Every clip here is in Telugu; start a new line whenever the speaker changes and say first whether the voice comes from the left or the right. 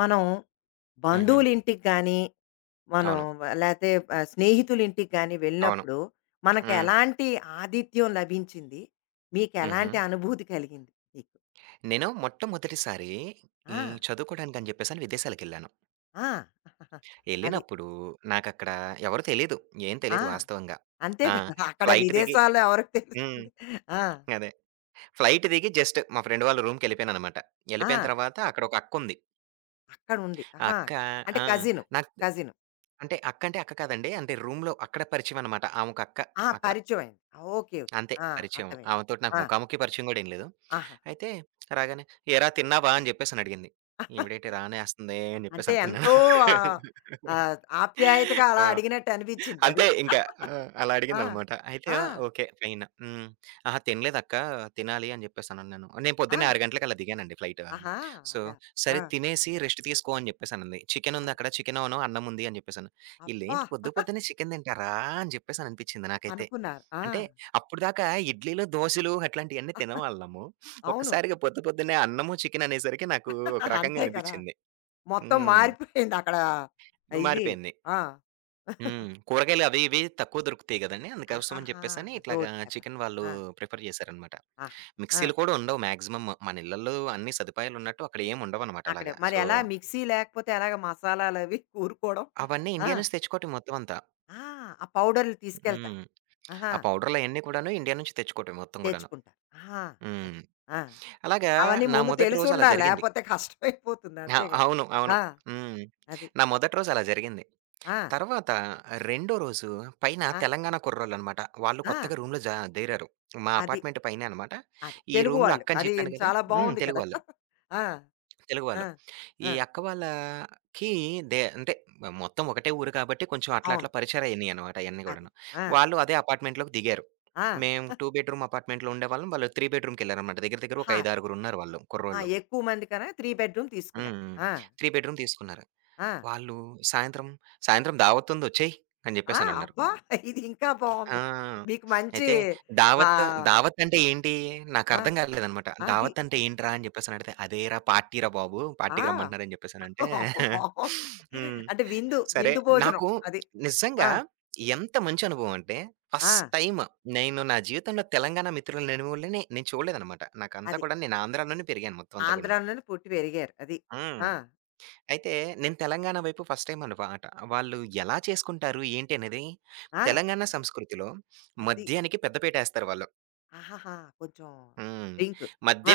left: మనం
right: హుహు.
left: బంధువుల ఇంటికి కానీ, మనం
right: అవును.
left: లేతే స్నేహితుల ఇంటికి గాని
right: అవును.
left: వెళ్ళినప్పుడు, మనకి
right: హ్మ్.
left: ఎలాంటి ఆతిథ్యం లభించింది?
right: హుహు.
left: మీకెలాంటి అనుభూతి కలిగింది మీకు?
right: నేను మొట్టమొదటిసారి
left: ఆ!
right: ఈ చదువుకోవడానికని జెప్పేసని విదేశాలకెళ్ళాను.
left: ఆ! అది.
right: ఎళ్ళినప్పుడు నాకక్కడ ఎవరు తెలీదు. ఏం
left: ఆ!
right: తెలీదు వాస్తవంగా.
left: అంతే
right: ఆ!
left: కదా! అక్కడ
right: ఫ్లైట్ దిగి
left: విదేశాల్లో ఎవరికి
right: హ్మ్.
left: తెలుస్తుంది? ఆ!
right: అదే. ఫ్లైట్ దిగి జస్ట్ మా ఫ్రెండ్ వాళ్ళ రూమ్‌కెళ్ళిపోయాననమాట.
left: ఆ!
right: ఎళ్ళిపోయిన తర్వాత అక్కడ ఒక అక్కుంది.
left: అక్కడుంది.
right: ఆ
left: ఆహా!
right: అక్క
left: అంటే
right: ఆ!
left: కజిను.
right: నాకు
left: కజిను.
right: అంటే అక్కంటే అక్క కాదండి. అంటే రూమ్‌లో అక్కడ పరిచయం అనమాట. ఆమొక అక్క
left: ఆ!
right: అక్కడ.
left: పరిచయం అయింది. ఓకే. ఓకే.
right: అంతే
left: ఆ!
right: పరిచయం.
left: అర్థమైంది.
right: ఆమెతోటి నాకు
left: ఆ!
right: ముఖాముఖి పరిచయం గూడా ఏం లేదు.
left: ఆహాహా!
right: అయితే రాగానే "ఏరా తిన్నావా?" అని జెప్పేసని అడిగింది. ఈవిడేటి రానేస్తుంది అని
left: అంటే
right: జెప్పేసనుకున్నాను.
left: ఎంతో ఆహ్, ఆహ్, ఆప్యాయతగా అలా
right: ఆ!
left: అడిగినట్టు అనిపించింది అది.
right: అంతే ఇంకా. ఆ! అలా
left: ఆ!
right: అడిగిందనమాట. అయితే
left: ఆ!
right: ఓకే. ఓకే. ఫైన్. హ్మ్. అహా! తినలేదక్క తినాలి అని జెప్పేసనన్నాను. నేను పొద్దున్నే
left: ఆ!
right: 6 గంటలకలా దిగానండి ఫ్లైట్.
left: ఆహా!
right: సో,
left: అదా! ఆ!
right: సరే తినేసి రెస్ట్ తీసుకో అని జెప్పేసనంది. చికెనుంది
left: అది.
right: అక్కడ చికెనూను, అన్నముంది అని జెప్పేసను.
left: అబ్బా!
right: ఈళ్ళేంటి పొద్దు పొద్దున్నే చికెను తింటారా అని జెప్పేసననిపిచ్చింది నాకైతే.
left: అనుకున్నారు. ఆ!
right: అంటే అప్పటిదాకా ఇడ్లీలు, దోసలు అట్లాంటియన్నీ తినేవాళ్ళము.
left: అవును.
right: ఒక్కసారిగా పొద్దు పొద్దున్నే అన్నము, చికెననేసరికి నాకు ఒక రకంగా
left: అంతే కదా!
right: అనిపిచ్చింది.
left: మొత్తం
right: హ్మ్.
left: మారిపోయిందక్కడ ఇది.
right: మారిపోయింది.
left: ఆ!
right: హ్మ్. కూరగాయలు అవి ఇవి తక్కువ దొరుకుతాయి గదండీ! అందుకోసం అని
left: ఆహాహా!
right: చెప్పేసని ఇట్లాగా
left: అదోటి కదా!
right: చికెన్ వాళ్ళు
left: ఆ!
right: ప్రిఫర్ జేశారనమాట.
left: ఆహా! ఆ!
right: మిక్సీలు కూడా ఉండవు మాక్సిమం. మన ఇళ్లల్లో అన్ని సదుపాయాలున్నట్టు అక్కడ ఏమి ఉండవనమాట
left: అక్కడే
right: అలాగా.
left: మరి
right: సో,
left: ఎలా మిక్సీ లేకపోతే ఎలాగ మసాలాలవి కూరుకోవడం?
right: అవన్నీ
left: ఆ!
right: ఇండియా నుంచి తెచ్చుకోవటం మొత్తం అంతా.
left: ఆ! ఆ పౌడర్‌లు తీసుకెళ్తారు.
right: హ్మ్.
left: ఆహా!
right: ఆ పౌడర్‌లు అయన్నీ కూడాను ఇండియా నుంచి తెచ్చుకోవటమే మొత్తం గూడాను.
left: తెచ్చుకుంటారు. ఆహా! మరి.
right: హ్మ్.
left: ఆ!
right: అలాగా
left: అవన్నీ
right: నా
left: ముందు
right: మొదటి రోజు అలా
left: తెలిసుండాలి.
right: జరిగింది.
left: లేపోతే కష్టమైపోతుంది.
right: ఆ!
left: అంతే కదా!
right: అవును. అవును.
left: ఆ!
right: హ్మ్.
left: అది.
right: నా మొదటి రోజు అలా జరిగింది.
left: ఆ!
right: తర్వాత రెండో రోజు పైన
left: ఆ!
right: తెలంగాణ కుర్రోళ్ళనమాట. వాళ్ళు
left: ఆ!
right: కొత్తగా రూమ్‌లో జా దేరారు. మా
left: అది.
right: అపార్ట్‌మెంట్ పైనే అనమాట.
left: అది.
right: ఈ
left: తెలుగు
right: రూమ్‌లో
left: వాళ్ళు.
right: అక్క అని
left: అది
right: చెప్పాను గదా!
left: చాలా
right: హ్మ్.
left: బావుంది కదా!
right: తెలుగువాళ్ళు.
left: ఆ! ఆ!
right: తెలుగువాళ్ళు. ఈ
left: ఆ!
right: అక్క వాళ్ళకి అంటే మొత్తం ఒకటే ఊరు కాబట్టి కొంచెం అట్లా
left: అవును.
right: అట్లా పరిచయాలయినయనమాట అయన్నీ
left: అది.
right: గూడాను.
left: ఆ!
right: వాళ్ళు అదే అపార్ట్‌మెంట్‌లోకి దిగారు.
left: ఆ!
right: మేము 2 బెడ్‌రూమ్ అపార్ట్‌మెంట్‌లో ఉండేవాళ్ళం. వాళ్ళు 3 బెడ్‌రూమ్‌కెళ్లారనమాట. దగ్గర దగ్గర ఒక
left: ఆ!
right: 5, 6 ఉన్నారువాళ్ళు
left: ఆ!
right: కుర్రోళ్ళు.
left: ఎక్కువ మంది కన 3 బెడ్‌రూమ్
right: హ్మ్.
left: తీసుకున్నారు.
right: హ్మ్.
left: ఆ!
right: 3 బెడ్‌రూమ్ తీసుకున్నారు.
left: ఆ!
right: వాళ్ళు సాయంత్రం, "సాయంత్రం దావతుంది ఒచ్చేయి" అని
left: ఆ!
right: జెప్పేసనన్నారు.
left: అబ్బా! ఇది ఇంకా బావుంది.
right: ఆ!
left: మీకు మంచి
right: అయితే దావత్,
left: ఆహ్,
right: దావత్ అంటే ఏంటి?
left: ఆ!
right: నాకర్థం కాలేదనమాట.
left: అది.
right: దావత్ అంటే ఏంట్రా? అని చెప్పేసనడిగితే, అదేరా పార్టీరా బాబు. పార్టీకి
left: ఆ!
right: రమ్మంటున్నారని చెప్పేసనంటే
left: బావుంది.
right: హ్మ్.
left: అంటే విందు,
right: సరే.
left: విందు భోజనం.
right: నాకు
left: అది. ఆ!
right: నిజంగా ఎంత మంచి అనుభవం అంటే,
left: ఆ!
right: ఫస్ట్ టైమ్ నేను నా జీవితంలో తెలంగాణ మిత్రులనేవోళ్ళని నేను చూడలేదనమాట. నాకంతా
left: అది.
right: కూడా నేను ఆంధ్రాలోనే పెరిగాను మొత్తం అంతా కూడాను.
left: ఆంధ్రాలోనే పుట్టి పెరిగారు. అది.
right: హ్మ్.
left: ఆ!
right: అయితే నేను తెలంగాణ వైపు ఫస్ట్ టైమ్ అన్నమాట. వాళ్ళు ఎలా చేసుకుంటారు? ఏంటి అనేది
left: ఆ!
right: తెలంగాణ సంస్కృతిలో
left: అది.
right: మద్యానికి పెద్దపీటేస్తారు వాళ్ళు.
left: ఆహాహా! కొంచెం
right: హ్మ్.
left: డ్రింక్.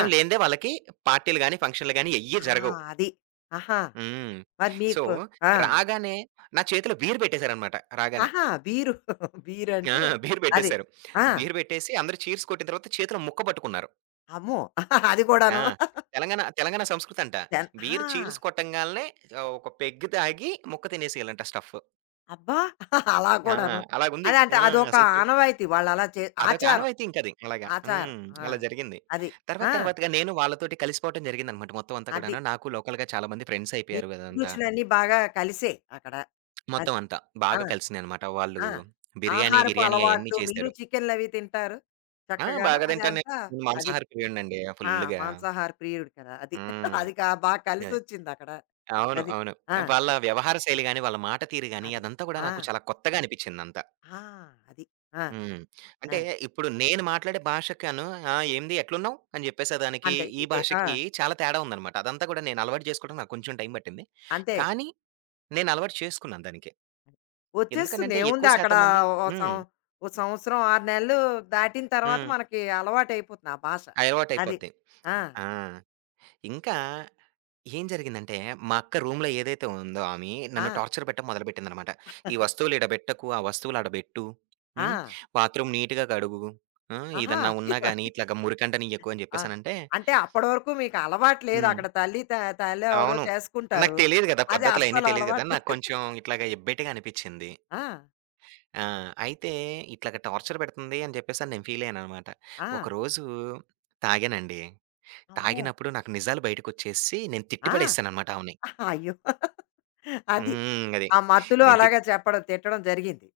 left: ఆ!
right: లేనిదే వాళ్ళకి పార్టీలు గాని, ఫంక్షన్‌లు గాని ఎయ్యి
left: ఆ!
right: జరగవు.
left: అది. ఆహా!
right: హ్మ్.
left: మరి
right: సో,
left: మీకు ఆ!
right: రాగానే నా చేతిలో బీర్ పెట్టేసారన్నమాట రాగానే.
left: ఆహా! బీరు.
right: ఆ!
left: బీరంటే
right: బీర్
left: అది.
right: పెట్టేసారు.
left: ఆ!
right: బీర్ పెట్టేసి అందరూ చీర్స్ కొట్టిన తర్వాత చేతిలో ముక్క పట్టుకున్నారు.
left: అమ్మో! అది కూడాను.
right: ఆ! తెలంగాణ తెలంగాణ సంస్కృతంట.
left: దెన్ ఆ!
right: బీర్ చీర్స్ కొట్టంగాల్నే ఒక పెగ్ తాగి ముక్క తినేసేయాలంట స్టఫ్.
left: అబ్బా! అలా
right: ఆ!
left: కూడాను.
right: అలాగుంది.
left: అదే అంటే
right: ఆ!
left: అదొక
right: అసలు చు
left: ఆనవాయితీ వాళ్ళలా చే
right: అదొక
left: ఆచారం.
right: ఆనవాయితీ ఇంకది. అలాగా.
left: ఆచారం.
right: హ్మ్.
left: ఆ!
right: అలా జరిగింది.
left: అది.
right: తర్వాత
left: ఆ!
right: తర్వాతగా నేను వాళ్ళతోటి కలిసిపోవటం జరిగిందనమాట మొత్తం అంతా
left: అది.
right: కూడాను. నాకు లోకల్‌గా చాలా మంది ఫ్రెండ్స్
left: మీ
right: అయిపోయారు అదంతా.
left: అభిరుచులన్నీ బాగా కలిసాయి అక్కడ.
right: మొత్తం
left: అది.
right: అంతా.
left: ఆ!
right: బాగా కలిసినాయనమాట. వాళ్ళు
left: ఆ!
right: బిర్యానీ,
left: ఆహారపు
right: గిర్యానీ అయన్నీ
left: అలవాట్లు మీరు
right: చేశారు.
left: చికెన్‌లవి తింటారు
right: ఆ!
left: చక్కగాను.
right: బాగా
left: అది
right: తింటాను నేను.
left: అంతా
right: నేను
left: అది.
right: మాంసాహార ప్రియుడినండి
left: ఆ!
right: ఫుల్లుగా.
left: మాంసాహార ప్రియుడు కదా! అది.
right: హ్మ్.
left: అది కా బా
right: అది.
left: కలిసొచ్చిందక్కడ.
right: అవును.
left: అది.
right: అవును.
left: ఆ!
right: వాళ్ళ వ్యవహార శైలి గాని, వాళ్ళ మాట తీరు గాని
left: అది.
right: అదంతా కూడా
left: ఆ!
right: నాకు చాలా కొత్తగా అనిపిచ్చిందంతా.
left: ఆ! అది. ఆ!
right: హ్మ్. అంటే
left: అది.
right: ఇప్పుడు నేను మాట్లాడే భాషకను ఆ! ఏంది ఎట్లున్నావు? అని చెప్పేసేదానికి,
left: అంతే.
right: ఈ
left: ఎ ఎ ఆ!
right: భాషకి చాలా తేడా ఉందనమాట. అదంతా కూడా నేను అలవాటు చేసుకోవడం నాకు కొంచెం టైం పట్టింది.
left: అంతే.
right: కానీ నేను అలవాటు చేసుకున్నాను దానికి.
left: వచ్చేస్తుంది.
right: ఎందుకనంటే
left: ఏముంది
right: ఎక్కువ
left: అక్కడ
right: శాతం మంది
left: ఓ సం
right: హ్మ్.
left: ఓ సంవత్సరం, 6 నెలలు దాటిన తర్వాత
right: హ్మ్.
left: మనకి అలవాటయిపోతుంది ఆ భాష. అది.
right: అలవాటయిపోద్ది.
left: ఆ!
right: ఆ! ఇంకా ఏం జరిగిందంటే, మా అక్క రూమ్‌లో ఏదైతే ఉందో ఆమె
left: ఆ!
right: నన్ను టార్చర్ పెట్టడం మొదలుపెట్టిందనమాట. "ఈ వస్తువులు ఈడ బెట్టకు, ఆ వస్తువులు ఆడ బెట్టు. హ్మ్.
left: ఆ!
right: బాత్రూమ్ నీట్‌గా కడుగు. ఆ!
left: ఆహా!
right: ఏదన్నా ఉన్నా గాని ఇట్లాగా మురికంటనియ్యకు" అని
left: ఆ!
right: చెప్పేసనంటే
left: అంటే అప్పటి వరకు మీకు అలవాటు లేదు.
right: హ్మ్.
left: అక్కడ తల్లి ఎవరో
right: అవును. నాకు
left: చేసుకుంటారు.
right: తెలీదు గదా!
left: అది
right: పద్ధతులయన్నీ
left: అస్సలు
right: తెలీదు గదా!
left: అలవాటు
right: నాకు
left: లేదు.
right: కొంచెం ఇట్లాగా ఎబ్బెట్టుగా అనిపిచ్చింది.
left: ఆ!
right: ఆ! అయితే ఇట్లాగ టార్చర్ పెడుతుంది అని జెప్పేసని నేను ఫీల్ అయ్యాననమాట.
left: ఆ!
right: ఒకరోజు తాగానండి.
left: అమ్మో!
right: తాగినప్పుడు నాకు నిజాలు బయటకొచ్చేసి నేను తిట్టి
left: ఆ!
right: పడేసాననమాట ఆమెని.
left: అయ్యో! అది.
right: హ్మ్. అది.
left: ఆ మత్తులో
right: నేను తిట్
left: అలాగా చెప్పడం, తిట్టడం జరిగింది.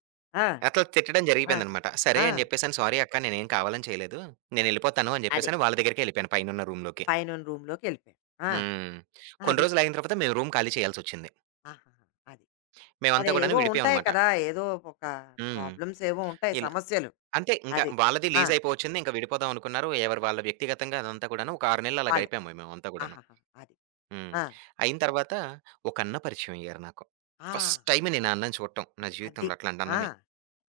left: ఆ!
right: అట్లా తిట్టడం
left: ఆ!
right: జరిగిపోయిందనమాట.
left: ఆ!
right: సరే అని జెప్పేసని, "సారీ అక్క నేనేం కావాలని చేయలేదు. నేనెళ్ళిపోతాను" అని
left: అది.
right: జెప్పేసని వాళ్ళ దగ్గరికే యెళ్ళిపోయాను పైనున్న రూమ్‌లోకి.
left: పైనున్న రూమ్‌లోకెళ్ళిపోయారు. ఆ!
right: హ్మ్. కొన్ని
left: అది.
right: రోజులాగిన తర్వాత మేము రూమ్ ఖాళీ చేయాల్సొచ్చింది.
left: ఆహాహా! అది. మరి
right: మేమంతా గూడాను
left: ఏవో ఉంటాయి
right: విడిపోయామనమాట.
left: కదా! ఏదో ఒక
right: హ్మ్.
left: ప్రాబ్లమ్స్ ఏవో ఉంటాయి
right: ఇలా
left: సమస్యలు.
right: అంతే. ఇంకా
left: అది.
right: వాళ్ళది
left: ఆ!
right: లీజ్ అయిపోవచ్చింది. ఇంక విడిపోదాం అనుకున్నారు. ఎవరి వాళ్ళ వ్యక్తిగతంగా అదంతా కూడాను. ఒక 6 నెలలు అలా
left: వాళ్ళు
right: గడిపాము మేమంతా గూడాను.
left: ఆహాహా! అది.
right: హ్మ్.
left: ఆ!
right: అయిన తర్వాత ఒక అన్న పరిచయం అయ్యారు నాకు.
left: ఆ!
right: ఫస్ట్ టైమ్ నేను ఆ అన్నని చూడటం నా
left: అది.
right: జీవితంలో అట్లాంటి
left: ఆ!
right: అన్నని.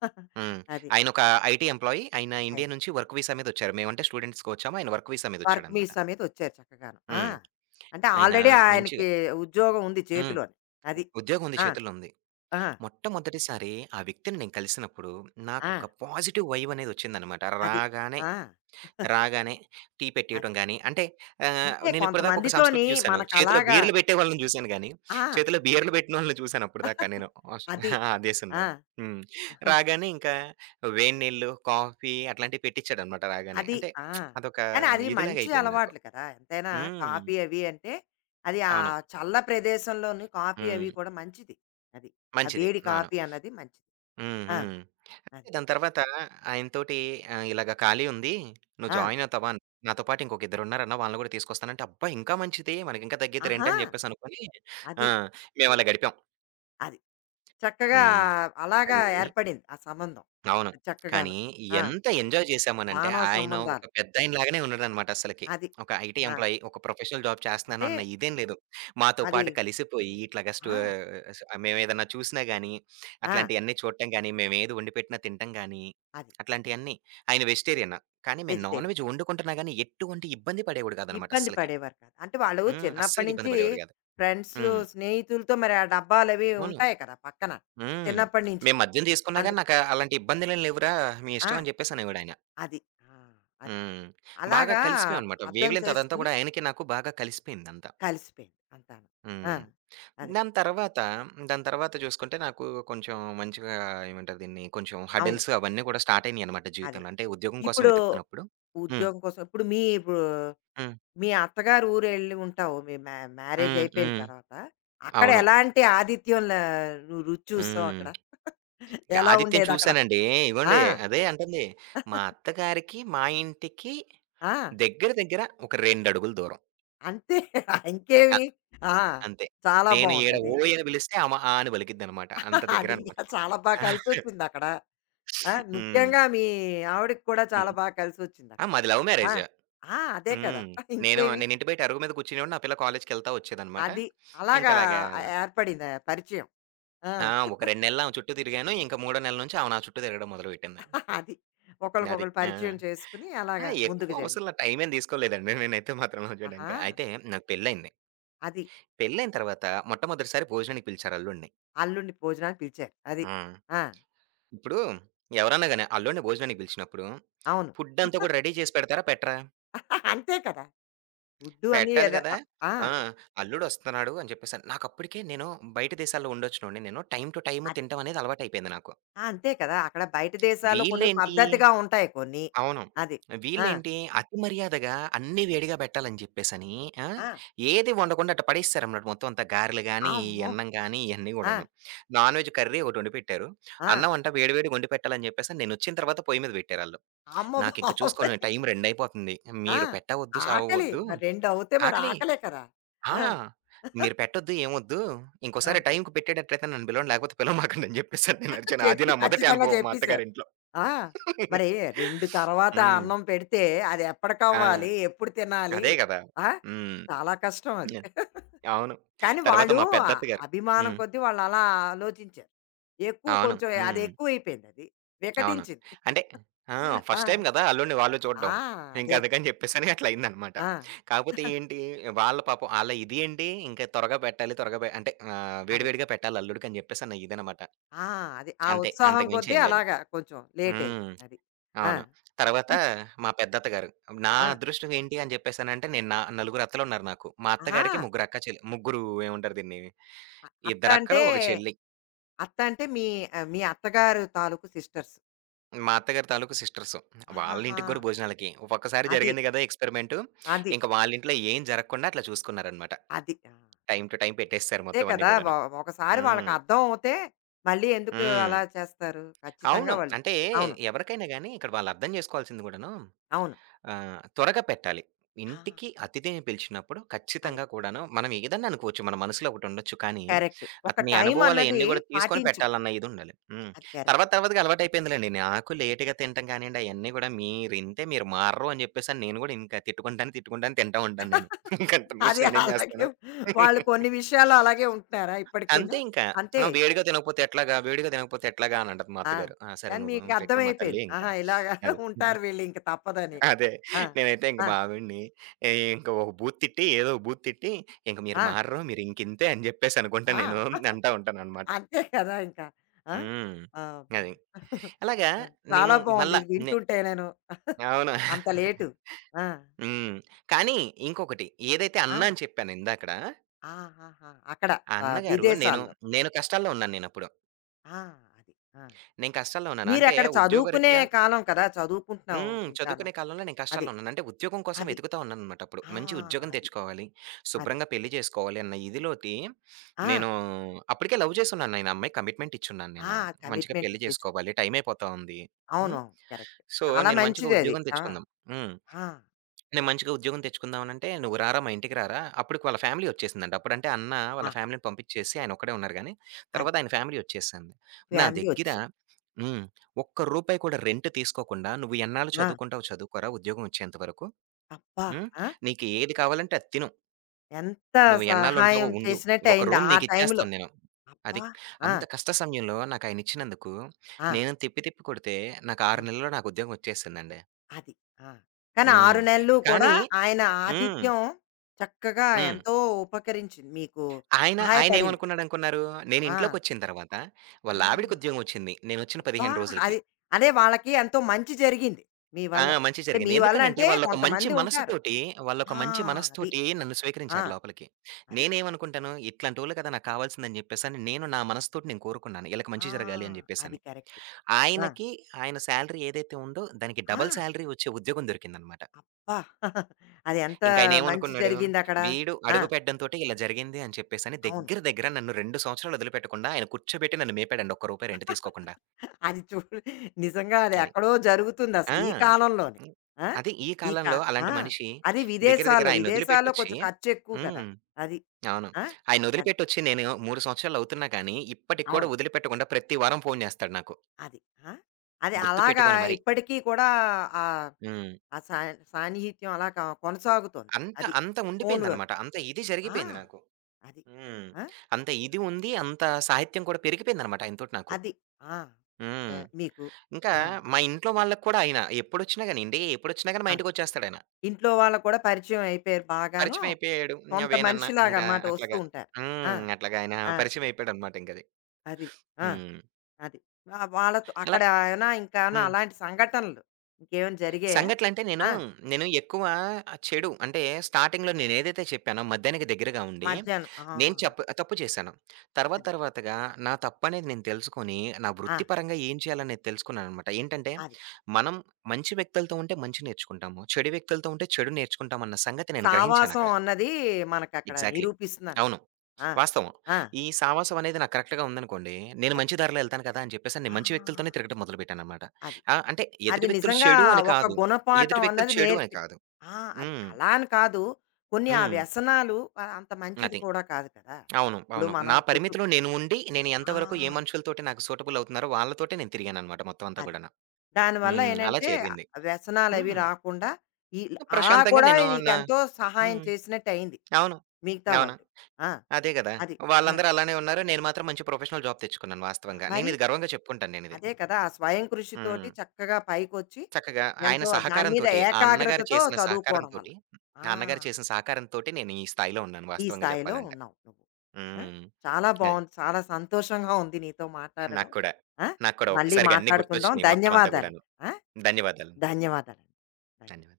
right: హ్మ్.
left: అది.
right: ఆయన ఒక ఐటీ ఎంప్లాయీ. ఆయన
left: అది.
right: ఇండియా నుంచి వర్క్ వీసా మీద వచ్చారు. మేమంటే స్టూడెంట్స్‌గా వచ్చాము. ఆయన వర్క్ వీసా మీద
left: వర్క్
right: వచ్చాడన్నమాట.
left: వీసా మీద వచ్చారు చక్కగాను. ఆ!
right: హ్మ్.
left: అంటే
right: ఆయన
left: ఆల్రెడీ
right: మంచిగా
left: ఆయనకి ఉద్యోగం ఉంది
right: హ్మ్.
left: చేతిలోని. అది.
right: ఉద్యోగం ఉంది.
left: ఆ!
right: చేతుల్లో ఉంది.
left: ఆ!
right: మొట్టమొదటిసారి ఆ వ్యక్తిని నేను కలిసినప్పుడు
left: ఆ!
right: నాకొక పాజిటివ్ వైబ్ అనేది వచ్చిందన్నమాట.
left: అది.
right: రాగానే
left: ఆ!
right: రాగానే టీ
left: అది.
right: పెట్టేయటం గాని, అంటే
left: అంటే
right: నేనిప్పటిదాకా ఒక సంస్కృతి
left: కొంతమందితోని
right: చూసాను. చేతిలో
left: మనకలాగా
right: బీర్లు పెట్టేవాళ్ళని చూసాను గానీ,
left: ఆ!
right: చేతిలో బీర్లు పెట్టినోళ్ళని చూసాను అప్పటిదాకా నేను. ఆష్
left: అది.
right: ఆ
left: ఆ!
right: దేశంలో. హ్మ్. రాగానే ఇంకా వేడి నీళ్ళు, కాఫీ అట్లాంటివి పెట్టిచ్చాడనమాట రాగానే.
left: అది.
right: అంటే
left: ఆ!
right: అదొక
left: కానీ అది
right: ఇదిలాగా
left: మంచి
right: అయిపోయింది నాకు.
left: అలవాట్లు కదా! ఎంతైనా
right: హ్మ్.
left: కాఫీ అవి అంటే అది ఆ
right: అవును.
left: చల్ల ప్రదేశంలోని కాఫీ అవి
right: హ్మ్.
left: కూడా మంచిది. అది. ఆ
right: మంచిది.
left: వేడి
right: అవును.
left: కాఫీ అన్నది మంచిది.
right: హ్మ్.
left: ఆ!
right: హ్మ్.
left: అది.
right: దాని తర్వాత ఆయనతోటి "ఇలాగ ఖాళీ ఉంది. నువ్వు
left: ఆ!
right: జాయిన్ అవుతావా?" అన్నా. నాతో పాటు ఇంకొక ఇద్దరున్నారన్నా వాళ్ళని కూడా తీసుకొస్తానంటే, అబ్బా! ఇంకా మంచిది. మనకింకా తగ్గిద్ది
left: ఆహా!
right: రెంటని చెప్పేసనుకోని
left: అది.
right: ఆ! మేమలా గడిపాం.
left: అది. చక్కగా
right: హ్మ్.
left: అలాగా
right: కానీ
left: ఏర్పడింది ఆ సంబంధం.
right: అవును.
left: చక్కగాను.
right: కానీ
left: ఆ!
right: ఎంత ఎంజాయ్ చేశామనంటే,
left: మానవ
right: ఆయన ఒక
left: సంబంధాలు.
right: పెద్దాయనలాగానే ఉన్నాడనమాట అసలకి.
left: అది.
right: ఒక ఐటీ
left: ఆ!
right: ఎంప్లాయీ, ఒక ప్రొఫెషనల్ జాబ్ చేస్తున్నాను
left: అంటే
right: అన్న ఇదేం లేదు. మాతో
left: అది
right: పాటు కలిసిపోయి ఇట్లాగా స్టో
left: ఆ!
right: స్ మేమేదన్నా చూసినా గానీ,
left: ఆ!
right: అట్లాంటియన్నీ చూడటం గానీ, మేమేది వండిపెట్టినా తినటం గానీ,
left: అది.
right: అట్లాంటియన్నీ. ఆయన వెజిటేరియన్. కానీ మేము నాన్
left: వెజిటేరియన్.
right: వెజ్ వండుకుంటున్నా గానీ, ఎటువంటి ఇబ్బంది పడేవాడు కాదనమాట
left: ఇబ్బంది
right: అస్సలకి.
left: పడేవారు కాదు. అంటే వాళ్ళు
right: హ్మ్.
left: చిన్నప్పటి
right: అస్సలకి ఇబ్బంది
left: నుంచి
right: పడేవాడు కాదు.
left: ఫ్రెండ్స్,
right: హ్మ్.
left: స్నేహితులతో మరి ఆ డబ్బాలవి
right: అవును.
left: ఉంటాయి కదా! పక్కన.
right: హ్మ్.
left: చిన్నప్పటి నుంచి.
right: మేము మద్యం తీసుకున్నా
left: అందు
right: గానీ, "నాకు అలాంటి ఇబ్బందులేం లేవురా! మీ
left: ఆ!
right: ఇష్టం" అని చెప్పేసనేవాడాయన.
left: అది. ఆ! అది.
right: హ్మ్. బాగా
left: అలాగా
right: కలిసిపోయామనమాట.
left: అర్థం
right: వేవ్ లెంత్ అదంతా
left: చేసుకొని
right: కూడా ఆయనకి నాకు బాగా కలిసిపోయిందంతా.
left: కలిసిపోయింది అంతాను. ఆ!
right: హ్మ్.
left: అది.
right: దాని తర్వాత, దాని తర్వాత చూసుకుంటే నాకు కొంచెం మంచిగా ఏమంటారు దీన్ని, కొంచెం
left: అవును.
right: హడల్స్ అవన్నీ కూడా స్టార్ట్ అయినాయనమాట
left: అది.
right: జీవితంలో. అంటే ఉద్యోగం కోసం
left: ఇప్పుడు
right: వెతుకుతున్నప్పుడు. హ్మ్.
left: ఉద్యోగం కోసం ఇప్పుడు మీ ఇప్పుడు
right: హ్మ్.
left: మీ అత్తగారు ఊరెళ్ళి ఉంటావు. మీ మ్యారేజ్
right: హ్మ్.
left: అయిపోయిన
right: హ్మ్.
left: తర్వాత. అక్కడ
right: అవును.
left: ఎలాంటి ఆతిథ్యం ల నువ్వు రుచి చూసావు
right: హ్మ్.
left: అక్కడ? ఎలా
right: ఆదిత్యని
left: ఉండేదక్కడ?
right: చూసానండి.
left: ఆ!
right: ఇగోండి అదే అంటుంది. మా అత్తగారికి, మా ఇంటికి
left: ఆ!
right: దగ్గర దగ్గర ఒక 2 అడుగుల దూరం.
left: అంతే
right: అ
left: ఇంకేమి. ఆ!
right: అంతే.
left: చాలా
right: నేను ఈడ
left: బావుందది.
right: ఓయ్ అని పిలిస్తే ఆమ ఆ అని
left: అది
right: పలికిద్దనమాట. అంత
left: అది
right: దగ్గరనమాట.
left: ఇంకా చాలా బా కలిసొచ్చిందక్కడ. ఆ!
right: హ్మ్.
left: ముఖ్యంగా మీ ఆవిడకి కూడా చాలా
right: హ్మ్.
left: బా
right: ఆ!
left: కలిసొచ్చిందక్కడ.
right: మాది లవ్
left: ఆ!
right: మ్యారేజే.
left: ఆ! అదే కదా!
right: హ్మ్. నేను
left: ఇంకేమి.
right: నేను ఇంటి బయట అరుగు మీద కూర్చునేవాడిని. ఆ పిల్ల కాలేజ్‌కెళ్తా వచ్చేదనమాట.
left: అది అలాగా
right: ఇంకలాగా
left: ఏర్పడిందా పరిచయం. ఆ!
right: ఆ!
left: పరిచయం.
right: ఒక 2 నెలలు ఆమె చుట్టూ తిరిగాను. ఇంకా మూడో నెల నుంచి ఆమె నా చుట్టూ తిరగడం మొదలుపెట్టింది.
left: అది.
right: అది.
left: ఒకళ్ళకొకళ్ళు
right: ఆ!
left: పరిచయం చేసుకుని
right: ఆ!
left: అలాగా ముందుకు
right: ఎక్కువ
left: జరిగింది.
right: అసల టైమేం తీసుకోలేదండి. నేనైతే మాత్రం లవ్
left: ఆహా!
right: చేయడానికి. అయితే నాకు పెళ్లయింది.
left: అది.
right: పెళ్లయిన తర్వాత మొట్టమొదటిసారి భోజనానికి పిలిచారు అల్లుడిని.
left: అల్లుడిని భోజనానికి పిలిచారు. అది.
right: ఆ!
left: ఆ!
right: ఇప్పుడు ఎవరన్నా గాని అల్లుడిని భోజనానికి పిలిచినప్పుడు
left: అవును.
right: ఫుడ్డంతా కూడా రెడీ చేసి పెడతారా? పెట్టరా?
left: అంతే కదా! ఫుడ్డు అన్నీ
right: పెట్టాలి
left: ఎర
right: గదా!
left: అ ఆ!
right: ఆ! అల్లుడొస్తున్నాడు అని చెప్పేసని. నాకప్పటికే నేను బయట దేశాల్లో ఉండొచ్చినోడిని నేను. టైమ్ టు టైమ్
left: అది.
right: తినటం అనేది అలవాటయిపోయింది నాకు.
left: ఆ! అంతే కదా! అక్కడ బయట దేశాల్లో కొన్ని
right: వీళ్ళేంటి
left: పద్ధతిగా ఉంటాయి కొన్ని.
right: అవును.
left: అది. ఆ!
right: వీళ్ళేంటి అతి మర్యాదగా అన్నీ వేడిగా పెట్టాలని జెప్పేసని ఆ!
left: ఆ!
right: ఏది వండకుండా అట్ట పడేసేసారన్నమాట మొత్తం అంతా. గారెలు గానీ, ఈ
left: అమ్మో!
right: అన్నం గానీ ఇయన్నీ
left: ఆ!
right: గూడాను. నాన్ వెజ్ కర్రీ ఒకటొండి పెట్టారు.
left: ఆ!
right: అన్నం అంట వేడి వేడిగా వండి పెట్టాలని జెప్పేసని నేనొచ్చిన తర్వాత పొయ్యి మీద పెట్టారాళ్ళు.
left: అమ్మ
right: నాకింక
left: బాబోయ్!
right: చూసుకొని టైం 2 అయిపోతుంది.
left: ఆ!
right: మీరు పెట్టవద్దు,
left: ఆకలి.
right: చావవద్దు
left: మరి 2 అవుతే మరి
right: ఆకలి
left: ఆకలే కదా!
right: ఆ!
left: ఆ!
right: మీరు పెట్టొద్దు, ఏమొద్దు.
left: ఆ!
right: ఇంకోసారి టైంకి పెట్టేటట్లయితే నన్ను పిలవండి. లేకపోతే పిలవమాకండి అని జెప్పేసని నేనరిచాను. అది
left: చెప్పి
right: నా మొదటి
left: ఖచ్చితంగా
right: అనుభవం మా
left: చెప్పేసారు.
right: అత్తగారింట్లో.
left: ఆ! మరి 2 తర్వాత
right: హ్మ్.
left: అన్నం పెడితే అది
right: ఆ!
left: ఎప్పటికవ్వాలి? ఎప్పుడు తినాలి?
right: అదే గదా!
left: ఆ!
right: హ్మ్.
left: చాలా కష్టం అది.
right: యాహ్! అవును.
left: కానీ
right: తర్వాత
left: వాళ్ళు
right: మా
left: ఆ
right: పెద్దత్తగారు
left: అభిమానం
right: హ్మ్.
left: కొద్దీ వాళ్ళలా ఆలోచించారు. ఎక్కువ
right: అవును.
left: కొంచెం అది
right: హ్మ్.
left: ఎక్కువైపోయిందది.
right: అవును.
left: వికటించింది.
right: అంటే ఆ! ఫస్ట్ టైమ్
left: ఆ!
right: గదా! అల్లుడిని వాళ్ళు చూడడం.
left: ఆ!
right: ఇంక
left: అదే కదా!
right: అందుకని జెప్పేసని అట్లయిందనమాట.
left: ఆ!
right: కాకపోతే ఏంటి వాళ్ళ పాపం ఆళ్ళ ఇది ఏంటి, ఇంకా త్వరగా పెట్టాలి, త్వరగా పె అంటే వేడి
left: అదే.
right: వేడిగా పెట్టాలి అల్లుడికని జెప్పేసన్న ఇదనమాట.
left: ఆ! అదే. ఆ
right: అంతే.
left: ఉత్సాహం
right: అంతకు మించి
left: కొద్దీ
right: ఏం లేదు.
left: అలాగా కొంచెం లేటయింది.
right: హ్మ్.
left: అది. ఆ!
right: అవును. తర్వాత మా పెద్దత్తగారు. నా
left: ఆ!
right: అదృష్టం ఏంటి అని చెప్పేసనంటే నేను నా నలుగురు అత్తలున్నారు నాకు. మా
left: ఆహా!
right: అత్తగారికి ముగ్గురు అక్క చెల్ ముగ్గురు ఏమంటారు దీన్ని?
left: అ అత్త అంటే,
right: ఇద్దరక్కలు, ఒక చెల్లి.
left: అత్త అంటే మీ మీ అత్తగారు తాలూకు సిస్టర్స్.
right: మా అత్తగారి తాలూకు సిస్టర్స్. వాళ్ళ
left: ఆహాహా!
right: ఇంటికి గూడా భోజనాలకి. ఒక్కసారి
left: అది.
right: జరిగింది గదా! ఎక్స్‌పెరిమెంటు.
left: అది.
right: ఇంక వాళ్ళింట్లో ఏం జరగకుండా అట్లా చూసుకున్నారనమాట.
left: అది. ఆ! అది.
right: టైమ్ టు టైమ్ పెట్టేసేసారు
left: అంతే
right: మొత్తం అన్నీ
left: కదా! వ
right: గూడాను.
left: ఒకసారి వాళ్ళకి
right: హ్మ్.
left: అర్థం అవుతే మళ్ళీ ఎందుకు
right: హ్మ్.
left: అలా చేస్తారు? ఖచ్చితంగా
right: అవును.
left: వాళ్ళు
right: అంటే
left: అవును.
right: ఎవరికైనా గాని ఇక్కడ వాళ్ళు అర్థం జేసుకోవాల్సింది గూడాను
left: అవును.
right: ఆ! త్వరగా పెట్టాలి.
left: ఆ!
right: ఇంటికి అతిథిని పిలిచినప్పుడు
left: అది.
right: ఖచ్చితంగా కూడాను మనం ఏదన్నా అనుకోవచ్చు. మన మనసులో ఒకటుండొచ్చు. కానీ
left: కరెక్ట్. ఒక
right: అతని
left: టైమ్ అన్నది
right: అనుభవాలయన్నీ గూడా తీసుకొని
left: పాటించాలి.
right: పెట్టాలన్న ఇదుండాలి. హ్మ్.
left: అది కరెక్ట్.
right: తర్వాత తర్వాతగా అలవాటయిపోయిందిలెండి. నాకు లేట్‌గా తినటం కానియండి, అయన్నీ గూడా మీరింతే మీరు మారరు అని జెప్పేసని నేను గూడా ఇంకా తిట్టుకుంటాను తింటా ఉంటాను నేను. ఇంక అంతకు
left: అది
right: మించి నేనేం
left: అలాగే
right: జేస్తాను?
left: వాళ్ళు కొన్ని విషయాల్లో అలాగే ఉంటున్నారా ఇప్పటికీను?
right: అంతే ఇంకా.
left: అంతే
right: ఆ!
left: ఇంక.
right: వేడిగా తినకపోతే ఎట్లాగా? వేడిగా తినకపోతే ఎట్లాగా? అనంటది మా
left: ఆ!
right: అత్తగారు. ఆ! సరే
left: కానీ
right: నువ్వు
left: మీకు
right: పెట్టమ్మా తల్లి
left: అర్థమైపోయింది.
right: ఇంకా.
left: ఆహా! ఇలాగా
right: అది.
left: ఉంటారు వీళ్ళు ఇంక తప్పదని.
right: అదే.
left: ఆ!
right: నేనైతే ఇంక
left: ఆ!
right: మా ఆవిడని ఏ ఇంక ఒక బూత్ తిట్టి, ఏదో ఒక బూత్ తిట్టి, "ఇంక మీరు
left: ఆ!
right: మారరు. మీరు ఇంకింతే" అని జెప్పేసి అనుకుంటా నేను
left: ఆ!
right: అంటా ఉంటాననమాట.
left: అంతే కదా ఇంకా. ఆ!
right: హ్మ్.
left: ఆ!
right: అది. అలాగా నేను
left: చాలా బావుంది.
right: మళ్ళా
left: ఇది
right: నే
left: వింటుంటే నేను.
right: అవును.
left: అంత లేటు. ఆ!
right: హ్మ్. కానీ ఇంకొకటి ఏదైతే
left: ఆ!
right: అన్న అని చెప్పానో ఇందాకడ,
left: ఆహాహా! అక్కడ
right: ఆ అన్నగారు నేను
left: విదేశాల్లో.
right: నేను కష్టాల్లో ఉన్నాను నేనప్పుడు.
left: ఆ! అది. ఆ!
right: నేను కష్టాల్లో ఉన్నాను. అంటే
left: మీరక్కడ చదువుకునే
right: ఉద్యోగరీత్యా
left: కాలం కదా! చదువుకుంటున్నావు
right: హ్మ్.
left: ఇంకాను.
right: చదువుకునే కాలంలో నేను
left: అది.
right: కష్టాల్లో ఉన్నాను. అంటే ఉద్యోగం కోసం
left: అది.
right: వెతుకుతా ఉన్నాననమాట అప్పుడు.
left: ఆ!
right: మంచి ఉద్యోగం
left: అది.
right: తెచ్చుకోవాలి.
left: అది.
right: శుభ్రంగా పెళ్లి చేసుకోవాలి అన్న ఇదిలోటి
left: ఆ!
right: నేను అప్పటికే లవ్ చేసున్నాను. నేను ఆ అమ్మాయికి కమిట్మెంట్ ఇచ్చున్నాను
left: ఆ!
right: నేను. మంచిగా
left: కమిట్మెంట్
right: పెళ్లి
left: ఇచ్చేసారు.
right: చేసుకోవాలి. టైం అయిపోతా ఉంది.
left: అవునవును.
right: హ్మ్.
left: కరెక్ట్.
right: సో,
left: చాలా
right: నేను మంచిగా
left: మంచిదది.
right: ఉద్యోగం
left: ఆ!
right: తెచ్చుకుందాం. హ్మ్.
left: ఆ!
right: నేను మంచిగా ఉద్యోగం తెచ్చుకుందామనంటే, "నువ్వు రారా మా ఇంటికి రారా" అప్పటికి వాళ్ళ ఫ్యామిలీ వచ్చేసిందంట. అప్పుడంటే అన్న వాళ్ళ
left: ఆ!
right: ఫ్యామిలీని పంపించేసి ఆయన ఒక్కడే ఉన్నారు గానీ,
left: అది.
right: తర్వాత ఆయన ఫ్యామిలీ వచ్చేసింది. నా
left: ఫ్యామిలీ
right: దగ్గర
left: వచ్చేసారు.
right: హ్మ్. ఒక్క రూపాయి కూడా రెంట్ తీసుకోకుండా, "నువ్వు ఎన్నాళ్ళు
left: ఆ!
right: చదువుకుంటావో చదువుకోరా ఉద్యోగం వచ్చేంత వరకు.
left: అబ్బా!
right: హ్మ్.
left: ఆ!
right: నీకు ఏది కావాలంటే అది తిను.
left: ఎంత
right: నువ్వు ఎన్నాళ్ళుంటావో
left: సహాయం
right: ఉండు.
left: చేసినట్టు
right: ఒక
left: అయింది
right: రూమ్
left: ఆ టైంలో.
right: నీకిచ్చేస్తాను నేను." అది.
left: అబ్బా! ఆ!
right: అంత కష్ట సమయంలో నాకాయన ఇచ్చినందుకు,
left: ఆ!
right: నేను తిప్పి తిప్పి కొడితే 6
left: హ్మ్.
right: నెలల్లో నాకు ఉద్యోగం వచ్చేసిందండి.
left: అది. ఆ! కానీ
right: హ్మ్.
left: 6 నెలలు కూడా
right: కానీ
left: ఆయన
right: హ్మ్.
left: ఆతిథ్యం చక్కగా
right: హ్మ్.
left: ఎంతో ఉపకరించింది. మీకు సహాయపడింది.
right: ఆయనేమనుకున్నాడనుకున్నారు? నేను
left: ఆ!
right: ఇంట్లోకొచ్చిన తర్వాత, వాళ్ళ ఆవిడకి
left: ఆ!
right: ఉద్యోగం వచ్చింది. నేనొచ్చిన
left: అబ్బా!
right: 15 రోజులకి.
left: అది. అదే వాళ్ళకి ఎంతో మంచి జరిగింది మీ
right: ఆ!
left: వల్ల.
right: మంచి
left: అంటే మీ
right: జరిగింది.
left: వల్ల
right: ఎందుకనంటే
left: అంటే
right: వాళ్ళొక మంచి
left: కొంతమంది ఉంటారు.
right: మనసుతోటి, వాళ్ళొక
left: ఆ!
right: మంచి
left: అది.
right: మనసుతోటి నన్ను
left: ఆ!
right: స్వీకరించారు లోపలికి.
left: అది.
right: నేనేమనుకుంటాను, ఇట్లాంటోళ్ళు కదా! నాకు కావాల్సిందని జెప్పేసని, నేను నా మనసుతోటి నేను కోరుకున్నాను. ఈళ్ళకి
left: ఆ!
right: మంచి జరగాలి అని
left: అది
right: జెప్పేసని.
left: కరెక్ట్. ఆ!
right: ఆయనకి ఆయన సాలరీ ఏదైతే ఉందో, దానికి
left: ఆ!
right: డబుల్ సాలరీ వచ్చే ఉద్యోగం దొరికిందనమాట.
left: అబ్బా! అది ఎంత మంచి
right: ఇంకాయనేమనుకున్నాడు,
left: జరిగిందక్కడ.
right: వీడు
left: ఆ!
right: అడుగు పెట్టడంతోటే ఇలా జరిగింది అని చెప్పేసని
left: అవును.
right: దగ్గర దగ్గర నన్ను 2 సంవత్సరాలు వదిలిపెట్టకుండా ఆయన కూర్చోబెట్టి నన్ను మేపాడండి. ఒక్క రూపాయి రెంట్ తీసుకోకుండా.
left: అది చూడు నిజంగా అది
right: అది.
left: ఎక్కడో జరుగుతుంది అసలు
right: ఆ!
left: ఈ కాలంలోనే.
right: హ్మ్.
left: ఆ!
right: అది ఈ
left: ఈ కా
right: కాలంలో
left: ఆ!
right: అలాంటి మనిషి
left: అది
right: దగ్గర దగ్గర
left: విదేశాల్లో. విదేశాల్లో
right: ఆయనొదిలిపెట్టొచ్చి
left: కొంచెం ఖర్చెక్కువ కదా!
right: హ్మ్.
left: అది.
right: అవును.
left: ఆ! అది.
right: ఆయనొదిలిపెట్టొచ్చి నేను 3 సంవత్సరాలు అవుతున్నా కానీ, ఇప్పటికి కూడా
left: అవును.
right: వదిలిపెట్టకుండా ప్రతి వారం ఫోను చేస్తాడు నాకు.
left: అది. ఆ! అది అలాగా
right: గుర్తుపెట్టుకొని మరీ.
left: ఇప్పటికీ కూడా ఆహ్,
right: హ్మ్.
left: ఆ సా సాన్నిహిత్యం అలా క కొనసాగుతోంది.
right: అంత
left: అది.
right: అంత
left: ఫోనులోని.
right: ఉండిపోయిందనమాట. అంత ఇది
left: ఆ!
right: జరిగిపోయింది నాకు.
left: అది.
right: హ్మ్.
left: ఆ!
right: అంత ఇది ఉంది. అంత సాహిత్యం కూడా పెరిగిపోయిందనమాట ఆయనతోటి నాకు.
left: అది. ఆ!
right: హ్మ్.
left: మీకు.
right: ఇంకా
left: ఆ!
right: మా ఇంట్లో వాళ్ళకి కూడా ఆయన ఎప్పుడొచ్చినా గాని
left: ఆ!
right: మా ఇంటికొచ్చేస్తాడాయన.
left: ఇంట్లో వాళ్ళకి కూడా పరిచయం అయిపోయారు బాగాను.
right: పరిచయం అయిపోయాడు. హ్మ్.
left: సొంత
right: వేనన్న
left: మనిషిలాగా
right: ఇంకా
left: అన్నమాట వస్తూ
right: అట్లాగా.
left: ఉంటారు. ఆ!
right: హ్మ్. అట్లాగా ఆయన
left: ఆ!
right: పరిచయం అయిపోయాడన్నమాట ఇంకది.
left: అది. ఆ!
right: హ్మ్.
left: అది. ఆ! వాళ్ళతో
right: అలా
left: అక్కడ ఏమైనా ఇంకా ఏమైనా
right: హ్మ్.
left: అలాంటి సంఘటనలు ఇంకేమైనా జరిగాయా?
right: సంఘటనంటే నేను,
left: ఆ!
right: నేను ఎక్కువ చెడు అంటే స్టార్టింగ్‌లో నేనేదైతే చెప్పానో మద్యానికి దగ్గరగా ఉండి,
left: మధ్యాహ్నం. ఆ!
right: నేను చెప్ తప్పు చేశాను. తర్వాత
left: అది.
right: తర్వాతగా నా తప్పనేది నేను తెలుసుకొని, నా
left: ఆ!
right: వృత్తిపరంగా ఏం చేయాలనేది తెలుసుకున్నాననమాట. ఏంటంటే,
left: అది.
right: మనం మంచి వ్యక్తులతో ఉంటే మంచి నేర్చుకుంటాము. చెడు వ్యక్తులతో ఉంటే చెడు నేర్చుకుంటామన్న సంగతి నేను
left: సావాసం
right: గ్రహించానక్కడ.
left: అన్నది మనకక్కడ
right: ఎగ్జాక్ట్‌లీ.
left: నిరూపిస్తుందంటావు.
right: అవును.
left: ఆ!
right: వాస్తవం.
left: ఆ!
right: ఈ సావాసం అనేది నాకు కరెక్ట్‌గా ఉందనుకోండి, నేను
left: అది.
right: మంచి దారిలో ఎళ్తాను కదా! అని చెప్పేసి
left: ఆ!
right: నేను మంచి వ్యక్తులతోనే తిరగటం మొదలుపెట్టానన్నమాట.
left: అది.
right: ఆహ్, అంటే
left: అది
right: ఎదుటి వ్యక్తులు
left: నిజంగా
right: చెడు అని
left: ఒక
right: కాదు.
left: గుణపాఠం
right: ఎదుటి వ్యక్తులు
left: అన్నది
right: చెడు అని
left: నేర్పి
right: కాదు.
left: ఆ! అది
right: హ్మ్.
left: అలా అని కాదు. కొన్ని ఆ
right: హ్మ్.
left: వ్యసనాలు అంత మంచిది
right: అది.
left: కూడా కాదు కదా!
right: అవును.
left: ఇప్పుడు
right: అవును.
left: మనం
right: నా
left: కుటు
right: పరిమితిలో నేను ఉండి, నేను
left: ఆ!
right: ఎంతవరకు ఏ మనుషులతోటి నాకు సూటబుల్ అవుతున్నారో వాళ్ళతోటే నేను తిరిగానన్నమాట మొత్తం అంతా
left: అది.
right: కూడాను.
left: దానివల్ల
right: హ్మ్. అలా
left: ఏంటంటే
right: జరిగింది.
left: వ్యసనాలవి
right: హ్మ్.
left: రాకుండా ఈ అలా
right: ప్రశాంతంగా
left: కూడా
right: నేను నా
left: నీకెంతో సహాయం
right: హ్మ్.
left: చేసినట్టు అయింది
right: అవును.
left: మిగతా
right: అవును.
left: వాళ్ళు. ఆ!
right: అదే గదా!
left: అది. ఆ!
right: వాళ్ళందరూ అలానే ఉన్నారు. నేను మాత్రం మంచి ప్రొఫెషనల్ జాబ్ తెచ్చుకున్నాను
left: ఆ!
right: వాస్తవంగా.
left: మరి
right: నేనిది గర్వంగా చెప్పుకుంటాను నేనిది.
left: అదే కదా! ఆ స్వయం కృషితోటి
right: హ్మ్.
left: చక్కగా పైకొచ్చి
right: చక్కగా ఆయన
left: ఎంతో దాని మీద
right: సహకారంతోటి,
left: ఏకాగ్రతతో చదువుకోవడం వల్ల. ఆ!
right: ఆ అన్నగారు చేసిన సహకారంతోటి నేను ఈ స్థాయిలో ఉన్నాను
left: ఈ
right: వాస్తవంగా
left: స్థాయిలో
right: జెప్పాలంటే.
left: ఉన్నావు నువ్వు. ఆ!
right: హ్మ్.
left: చాలా
right: అది.
left: బావుంది. చాలా సంతోషంగా ఉంది నీతో మాట్లాడడం.
right: నాకు కూడా.
left: ఆ!
right: నాకు కూడా
left: మళ్ళీ
right: ఒక్కసారిగా అన్నీ
left: మాట్లాడుకుందాం.
right: గుర్తొచ్చినియి మొత్తం అంతా గూడాను.
left: ధన్యవాదాలండి. ఆ!
right: ధన్యవాదాలు.
left: ధన్యవాదాలండి. ధన్యవాదాలు.
right: ధన్యవాదాలు.